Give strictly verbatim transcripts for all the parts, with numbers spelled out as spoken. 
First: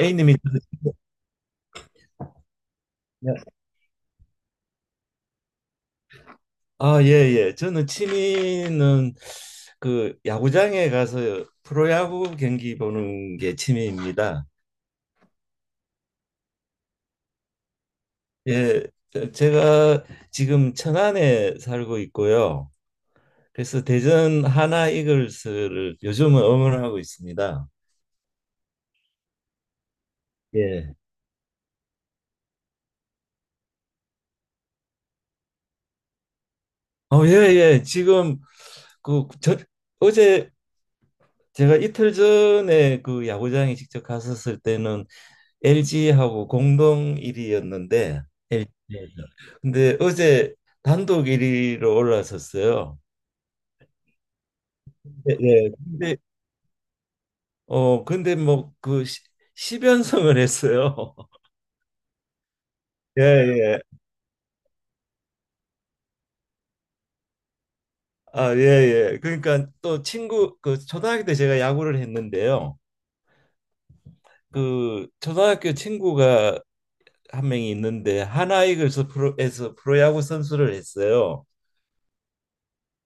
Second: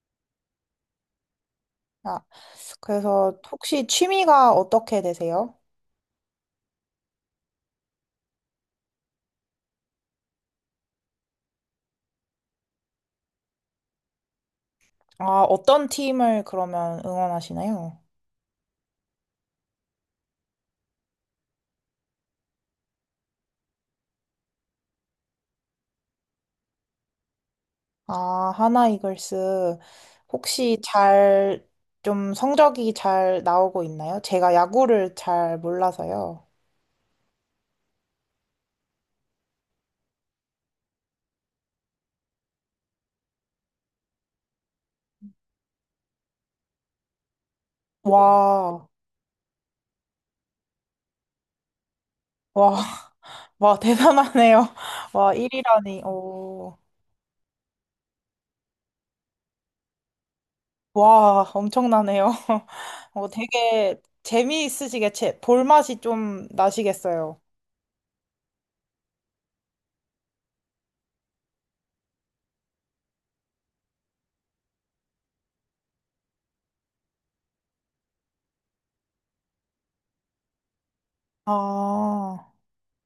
에이님이 아, 그래서 혹시 취미가 어떻게 되세요? 아, 예, 예. 저는 취미는 그 야구장에 가서 프로야구 경기 보는 게 취미입니다. 아, 어떤 팀을 그러면 응원하시나요? 예, 저- 제가 지금 천안에 살고 있고요. 그래서 대전 하나 이글스를 요즘은 응원하고 있습니다. 아, 하나 이글스 혹시 예. 잘 좀 성적이 잘 나오고 있나요? 제가 야구를 잘 몰라서요. 어, 예, 예. 지금 그 저, 어제 제가 이틀 전에 그 야구장에 직접 갔었을 때는 엘지하고 공동 일 위였는데 와, 엘지에서. 근데 어제 단독 일 위로 와, 올라섰어요. 와, 대단하네요. 와, 네, 네. 일 위라니. 근데 오, 어 근데 뭐 그 십 연승을 했어요. 와, 엄청나네요. 예, 어, 예. 되게 재미있으시게 제, 볼맛이 좀 나시겠어요. 아, 예, 예. 그러니까 또 친구 그 초등학교 때 제가 야구를 했는데요. 그 초등학교 친구가 한 명이 있는데 하나이글스 프로에서 프로야구 선수를 했어요. 아,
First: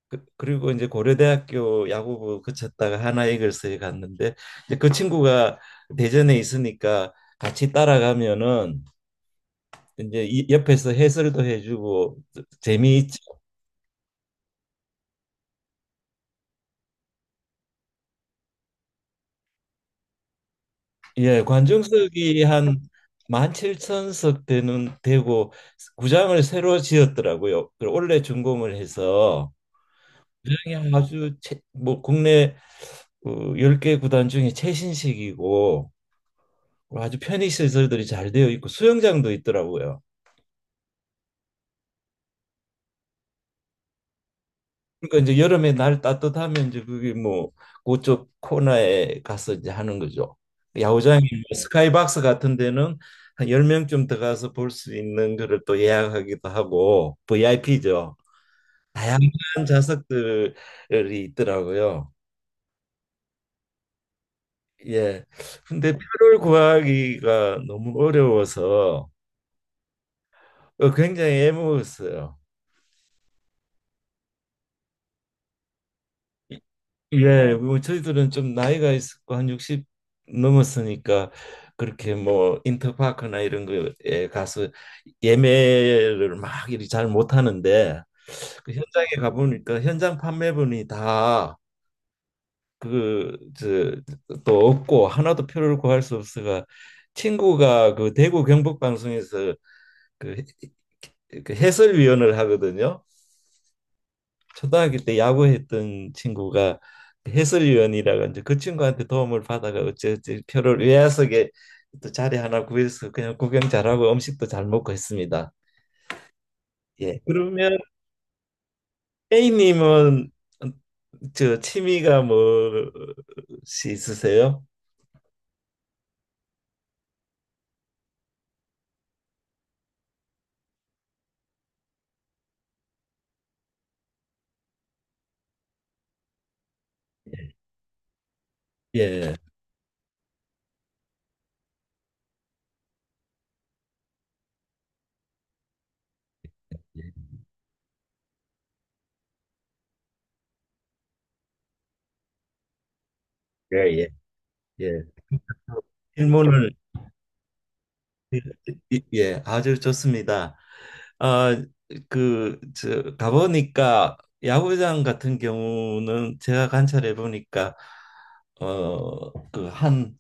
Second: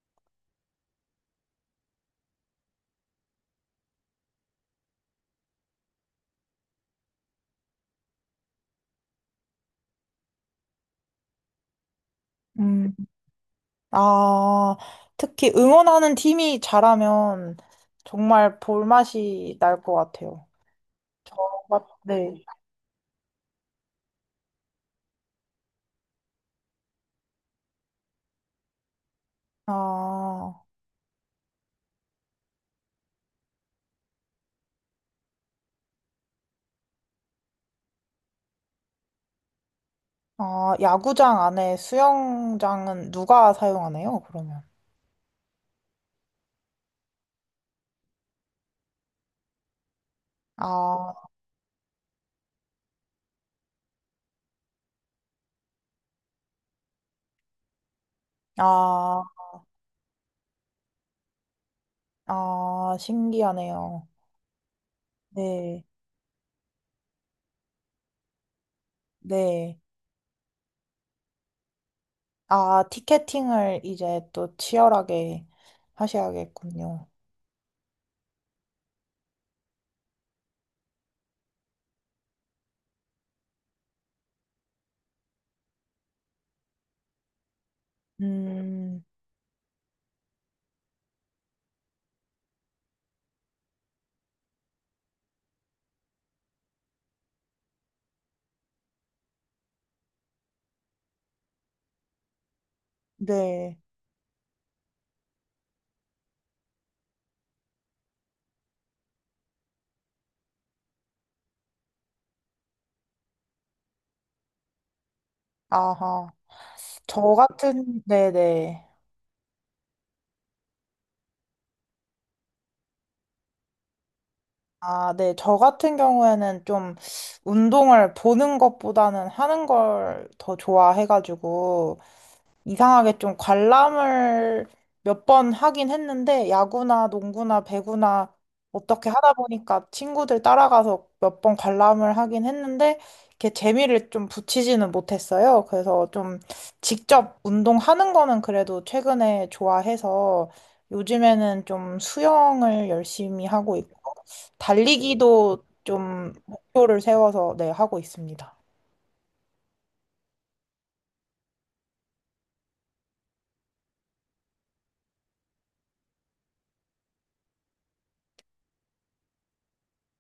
그- 그리고 이제 고려대학교 야구부 거쳤다가 하나이글스에 갔는데 이제 그 친구가 대전에 있으니까 같이 따라가면은 이제 이- 옆에서 해설도 해주고 음. 재미있죠. 아, 특히 응원하는 팀이 잘하면 정말 볼맛이 날 것 같아요. 예, 맞- 관중석이 네. 한 만 칠천 석 되는 되고 구장을 새로 지었더라고요. 그 원래 준공을 해서 아, 구장이 아주 최, 뭐 국내 그 열 10개 구단 중에 최신식이고 아주 편의 시설들이 잘 되어 있고 수영장도 있더라고요. 아, 야구장 안에 수영장은 누가 사용하나요, 그러면? 그러니까 이제 여름에 날 따뜻하면 이제 그게 뭐 그쪽 코너에 가서 이제 하는 거죠. 아, 야구장이 뭐 스카이박스 같은 데는 한 열 명쯤 들어가서 볼 수 있는 거를 또 예약하기도 하고 브이아이피죠. 아, 다양한 좌석들이 있더라고요. 아, 신기하네요. 예. 네, 근데 표를 구하기가 너무 어려워서 네. 어, 굉장히 애먹었어요. 아, 티켓팅을 이제 또 치열하게 하셔야겠군요. 예, 뭐 저희들은 좀 나이가 있고 한 육십 넘었으니까 그렇게 뭐 인터파크나 이런 거에 가서 예매를 막 이리 잘 못하는데 그 음, 현장에 가보니까 현장 판매분이 다 그 저 또 없고 하나도 표를 구할 수 없어가 친구가 그 대구 경북 방송에서 그 해- 그 해설위원을 하거든요. 네. 초등학교 때 야구했던 친구가 해설위원이라고 이제 그 친구한테 도움을 받아가 어찌어찌 표를 외야석에 또 자리 하나 구해서 그냥 구경 잘하고 음식도 잘 먹고 했습니다. 아하. 예. 저 그러면 같은, 네네. 에이님은 저 취미가 뭐시 있으세요? 아, 네. 저 같은 경우에는 좀 운동을 보는 것보다는 하는 걸 더 좋아해가지고, 이상하게 좀 관람을 몇 번 하긴 했는데, 야구나 농구나 배구나 어떻게 하다 예. 보니까 친구들 따라가서 몇 번 관람을 하긴 했는데, 이렇게 재미를 좀 붙이지는 못했어요. 그래서 좀 직접 운동하는 거는 그래도 최근에 좋아해서 요즘에는 좀 수영을 열심히 하고 있고, 예, 예, 예. 달리기도 좀 질문을 목표를 세워서 네, 하고 있습니다. 이- 예, 아주 좋습니다. 아, 그, 저, 가보니까 야구장 같은 경우는 제가 관찰해 보니까 어, 그 한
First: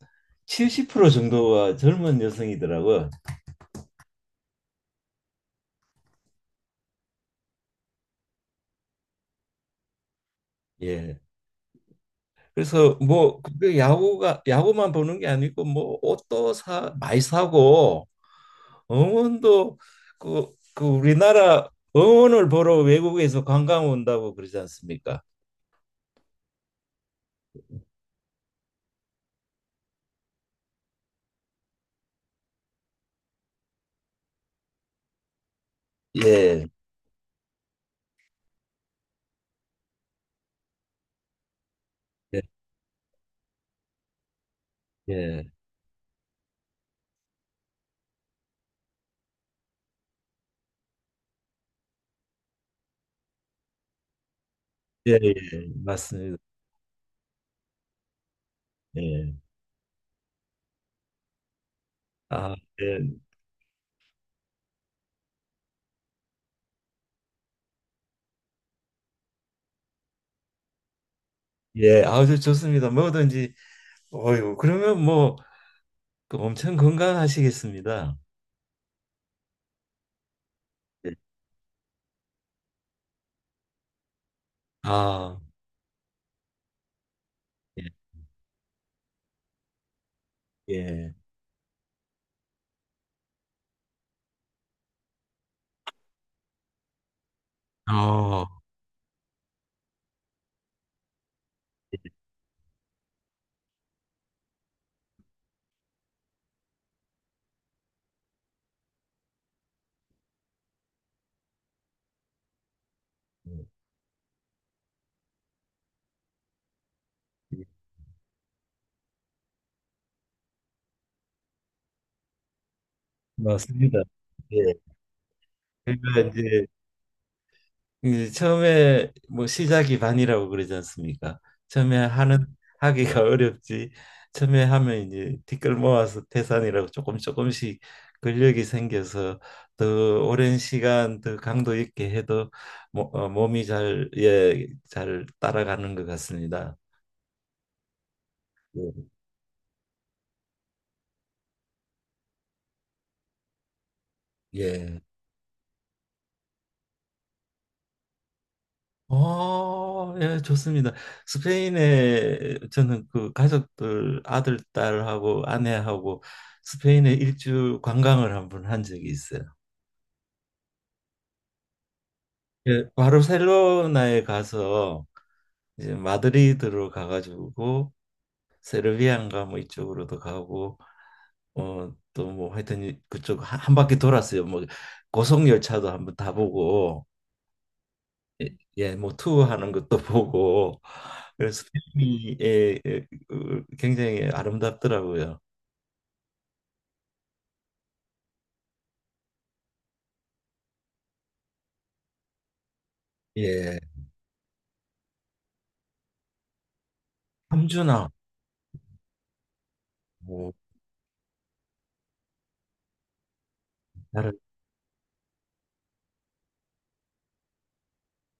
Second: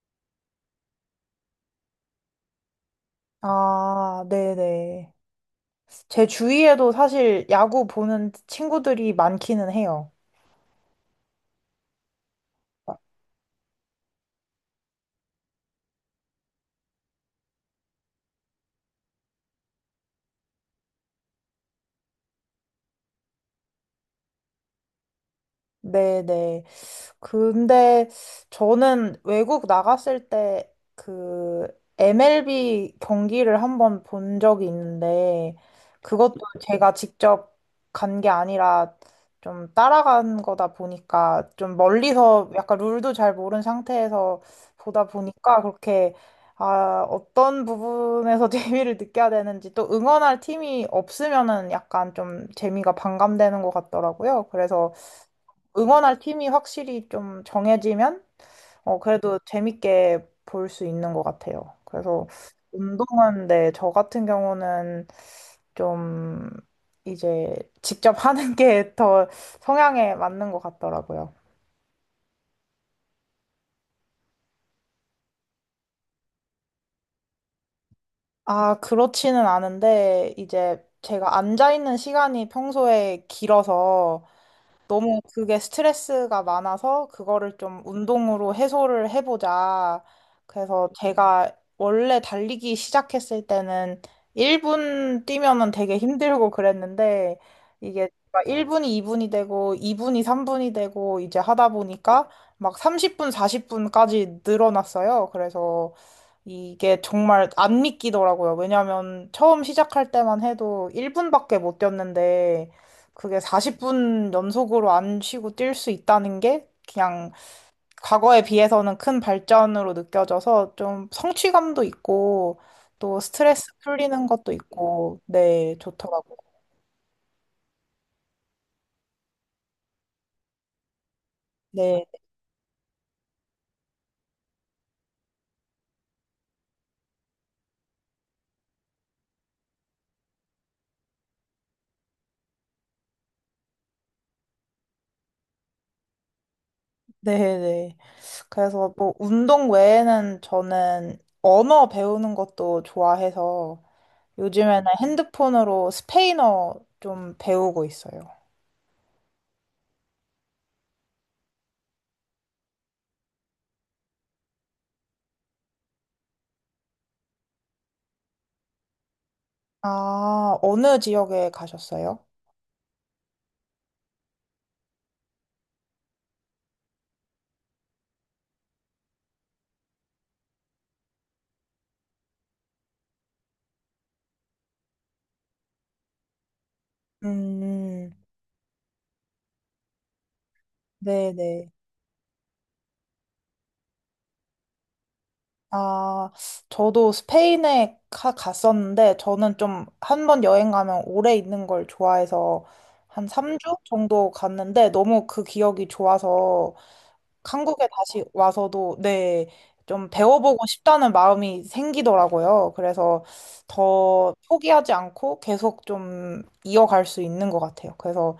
칠십 퍼센트 정도가 젊은 여성이더라고요. 아, 네네. 제 주위에도 사실 야구 보는 친구들이 많기는 해요. 예. 그래서 뭐 그 야구가 야구만 보는 게 아니고 뭐 옷도 사 많이 사고 응원도 그, 그 우리나라 응원을 보러 외국에서 관광 온다고 그러지 않습니까? 네네. 근데 저는 외국 나갔을 때 그 엠엘비 경기를 한번 본 적이 있는데 그것도 예. 제가 직접 간 게 아니라 좀 따라간 거다 보니까 좀 예. 멀리서 약간 룰도 잘 모르는 상태에서 보다 예. 보니까 그렇게 아, 어떤 부분에서 재미를 느껴야 되는지 또 응원할 팀이 없으면은 약간 좀 재미가 반감되는 것 같더라고요. 그래서 예, 예, 응원할 맞습니다. 팀이 확실히 좀 정해지면 어, 예. 그래도 재밌게 볼 수 있는 것 같아요. 그래서 아, 예, 운동은 네, 저 같은 경우는 좀 이제 직접 하는 게 더 성향에 맞는 것 같더라고요. 예, 아주 좋습니다. 뭐든지, 어유, 그러면 뭐, 그 엄청 건강하시겠습니다. 아, 그렇지는 않은데 이제 예. 제가 앉아 있는 시간이 평소에 길어서 너무 아, 그게 스트레스가 많아서 그거를 좀 예, 운동으로 해소를 해보자. 그래서 예, 제가 원래 달리기 시작했을 때는 일 분 뛰면은 되게 힘들고 그랬는데 이게 어, 일 분이 이 분이 되고 이 분이 삼 분이 되고 이제 하다 예, 보니까 막 삼십 분, 사십 분까지 늘어났어요. 그래서 이게 정말 안 믿기더라고요. 왜냐면 처음 시작할 때만 해도 일 분밖에 못 뛰었는데 그게 사십 분 연속으로 안 쉬고 뛸 수 있다는 게 그냥 예. 과거에 비해서는 큰 발전으로 느껴져서 좀 성취감도 있고 또 스트레스 맞습니다. 풀리는 것도 예, 있고 네, 그러니까 좋더라고요. 이제 예, 처음에 뭐 시작이 반이라고 그러지 않습니까? 처음에 네, 하는 음. 하기가 어렵지. 처음에 하면 이제 티끌 모아서 태산이라고 조금 조금씩 근력이 생겨서 더 오랜 시간 더 강도 있게 해도 모, 어, 몸이 잘, 예, 잘 따라가는 것 같습니다. 네, 네. 예. 그래서 뭐 운동 외에는 저는 언어 배우는 것도 좋아해서 요즘에는 예. 핸드폰으로 스페인어 좀 배우고 있어요. 어, 예, 좋습니다. 스페인에 저는 그 가족들 아들, 딸하고 아내하고 스페인에 일주 관광을 한 번 한 적이 있어요. 아, 어느 지역에 가셨어요? 예, 바르셀로나에 가서 이제 마드리드로 가가지고 세르비안가 뭐 이쪽으로도 가고 어, 또 뭐 하여튼 그쪽 한, 한 바퀴 돌았어요. 뭐 고속열차도 한번 타보고 음, 예, 뭐 투어하는 것도 보고 네, 그래서 네. 필름이 예, 예, 어, 굉장히 아름답더라고요. 아, 저도 스페인에 가, 갔었는데, 저는 좀 한 번 여행 가면 오래 있는 걸 좋아해서 한 삼 주 예, 정도 갔는데, 너무 그 기억이 좋아서 한국에 함준아, 다시 와서도 네, 좀 뭐 배워보고 싶다는 마음이 생기더라고요. 그래서 더 나를 포기하지 않고 계속 좀 이어갈 수 있는 것 같아요. 그래서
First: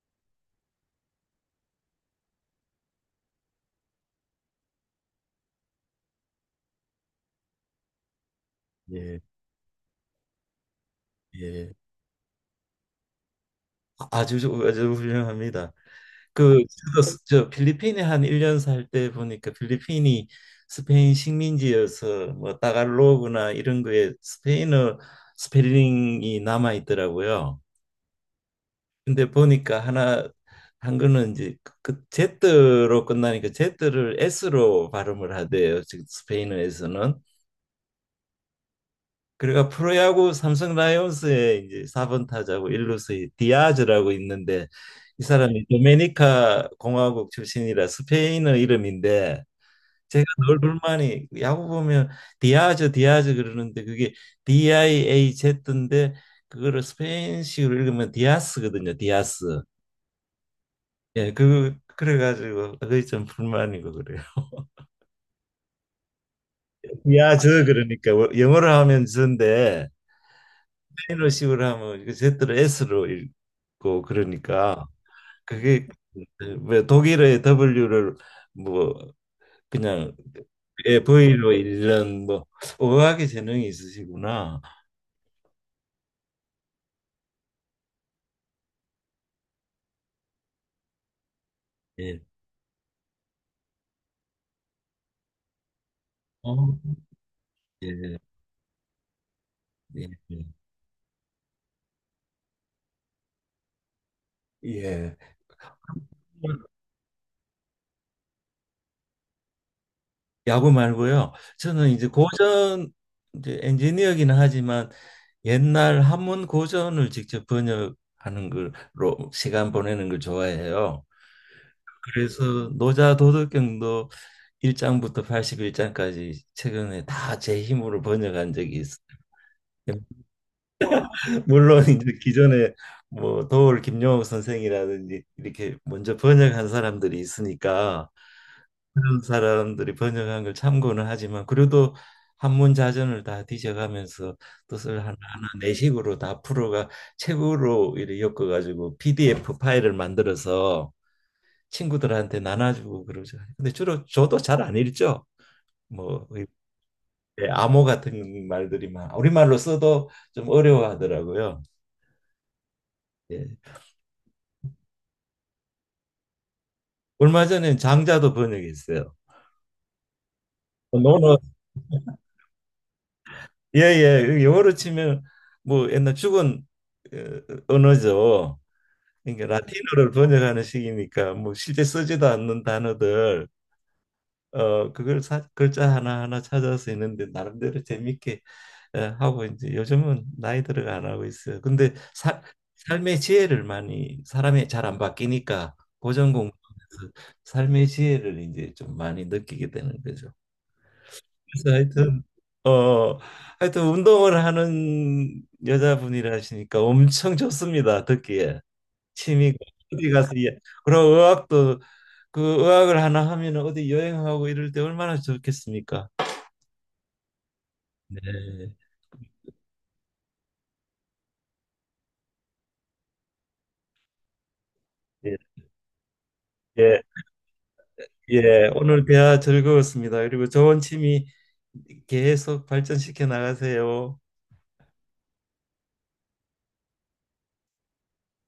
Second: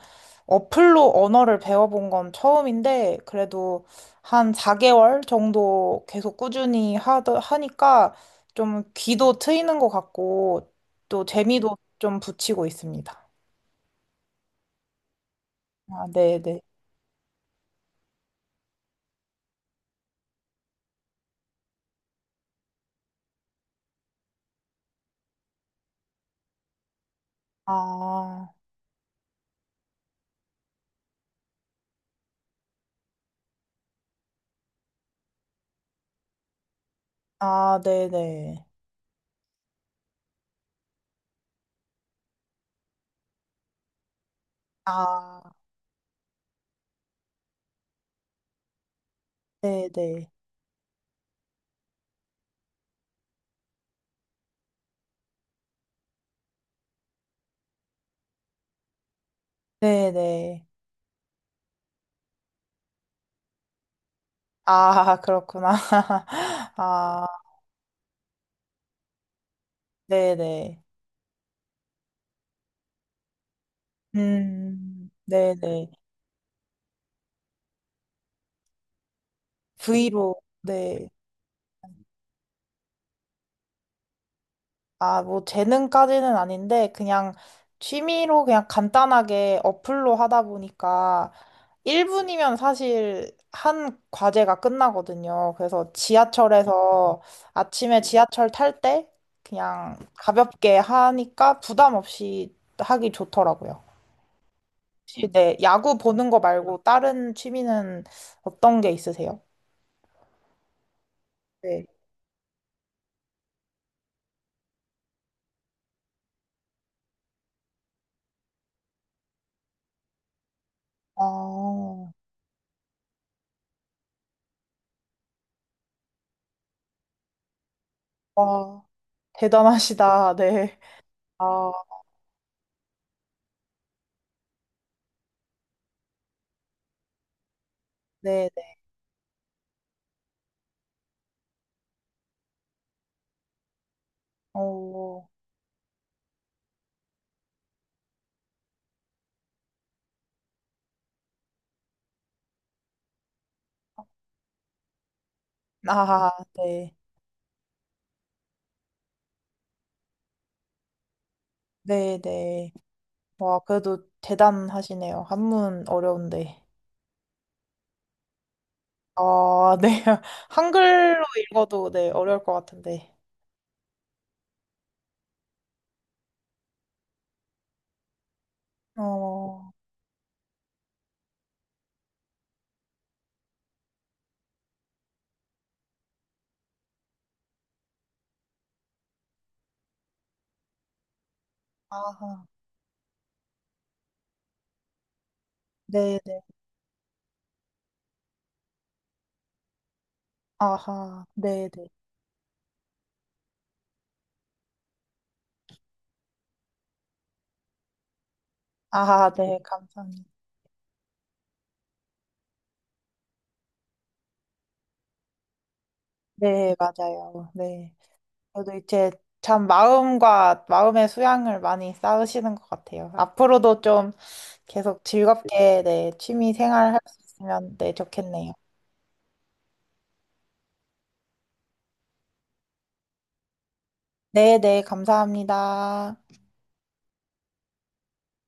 어플로 언어를 배워본 건 처음인데 그래도 한 사 개월 정도 계속 꾸준히 하더, 하니까 좀 예, 귀도 트이는 것 같고 또 예, 재미도 좀 붙이고 있습니다. 아주 아주 훌륭합니다. 아, 그 네네. 저도 스- 저 필리핀에 한 일 년 살 때 보니까 필리핀이 스페인 식민지여서 뭐 따갈로그나 이런 거에 스페인어 스펠링이 남아 있더라고요. 아, 근데 보니까 하나 한 거는 이제 그 제트로 끝나니까 제트를 에스로 발음을 하대요. 즉 스페인어에서는. 아, 네네. 그러니까 프로야구 삼성 라이온스의 이제 사 번 타자고 일루수의 디아즈라고 있는데 이 아, 사람이 도메니카 공화국 출신이라 스페인어 이름인데 제가 네네. 늘 불만이 야구 보면 디아즈 디아즈 그러는데 그게 디 아이 에이 제트인데 그거를 스페인식으로 읽으면 디아스거든요. 디아스. 네네. 예, 그 그래가지고 그게 좀 불만이고 그래요. 아, 그렇구나. 아, 야, 저 그러니까 뭐 영어로 하면 저인데 네네. 스페인어식으로 하면 이거 제트로 에스로 읽고 그러니까 음, 네네. 그게 왜 독일어의 더블유를 뭐 그냥 V로, 예, 네. 브이로 읽는 뭐 어학의 재능이 있으시구나. 아, 뭐, 재능까지는 아닌데, 그냥 취미로 그냥 간단하게 어플로 하다 보니까 예. 일 분이면 사실 한 과제가 끝나거든요. 그래서 어. 지하철에서 아침에 예. 지하철 탈 때 그냥 예. 가볍게 하니까 부담 없이 하기 좋더라고요. 예. 혹시 네, 야구 보는 거 예. 말고 다른 취미는 어떤 게 있으세요? 야구 말고요. 네. 저는 이제 고전 이제 엔지니어기는 하지만 옛날 한문 고전을 직접 번역하는 걸로 시간 보내는 걸 좋아해요. 아, 그래서 노자 도덕경도 일 장부터 팔십일 장까지 최근에 다 제 힘으로 번역한 적이 와, 있어요. 대단하시다. 네. 아, 물론 이제 기존에 뭐 도올 김용옥 선생이라든지 이렇게 먼저 번역한 사람들이 있으니까 네, 네. 그런 사람들이 번역한 걸 참고는 하지만 그래도 한문자전을 다 뒤져가면서 뜻을 오, 하나하나 내식으로 다 풀어가 책으로 이렇게 엮어가지고 피디에프 파일을 만들어서 친구들한테 나눠주고 그러죠. 근데 주로 저도 잘 안 읽죠. 뭐 아, 네. 예, 암호 같은 말들이 막 우리말로 써도 좀 어려워하더라고요. 네, 네. 예. 와, 그래도 대단하시네요. 한문 어려운데. 얼마 전에 장자도 번역했어요. 아, 네. 한글로 논어 읽어도 네, 어려울 것 같은데. 예예 영어로 치면 뭐 옛날 죽은 어, 언어죠. 그러니까 어, 라틴어를 번역하는 시기니까 뭐 실제 쓰지도 않는 단어들 어 그걸 사, 글자 하나하나 찾아서 했는데 나름대로 재밌게 어, 하고 이제 요즘은 나이 들어가 안 하고 있어요. 근데 사, 아하. 삶의 지혜를 많이 사람이 잘 안 바뀌니까 네, 고전 네. 공부하면서 삶의 지혜를 이제 좀 많이 느끼게 되는 거죠. 아하. 네, 그래서 네. 하여튼 어 하여튼 운동을 하는 여자분이라시니까 엄청 좋습니다. 듣기에. 아하, 취미가 네. 어디 감사합니다. 가서 예. 그고 의학도 그 의학을 하나 하면 어디 여행하고 이럴 때 얼마나 좋겠습니까? 네, 맞아요. 네. 저도 네. 이제 참 마음과 마음의 수양을 많이 쌓으시는 것 같아요. 앞으로도 좀 계속 예, 즐겁게 네, 취미 생활 할 예, 수 있으면 네, 좋겠네요. 예. 오늘 대화 즐거웠습니다. 그리고 좋은 취미 계속 발전시켜 나가세요. 네, 네, 감사합니다.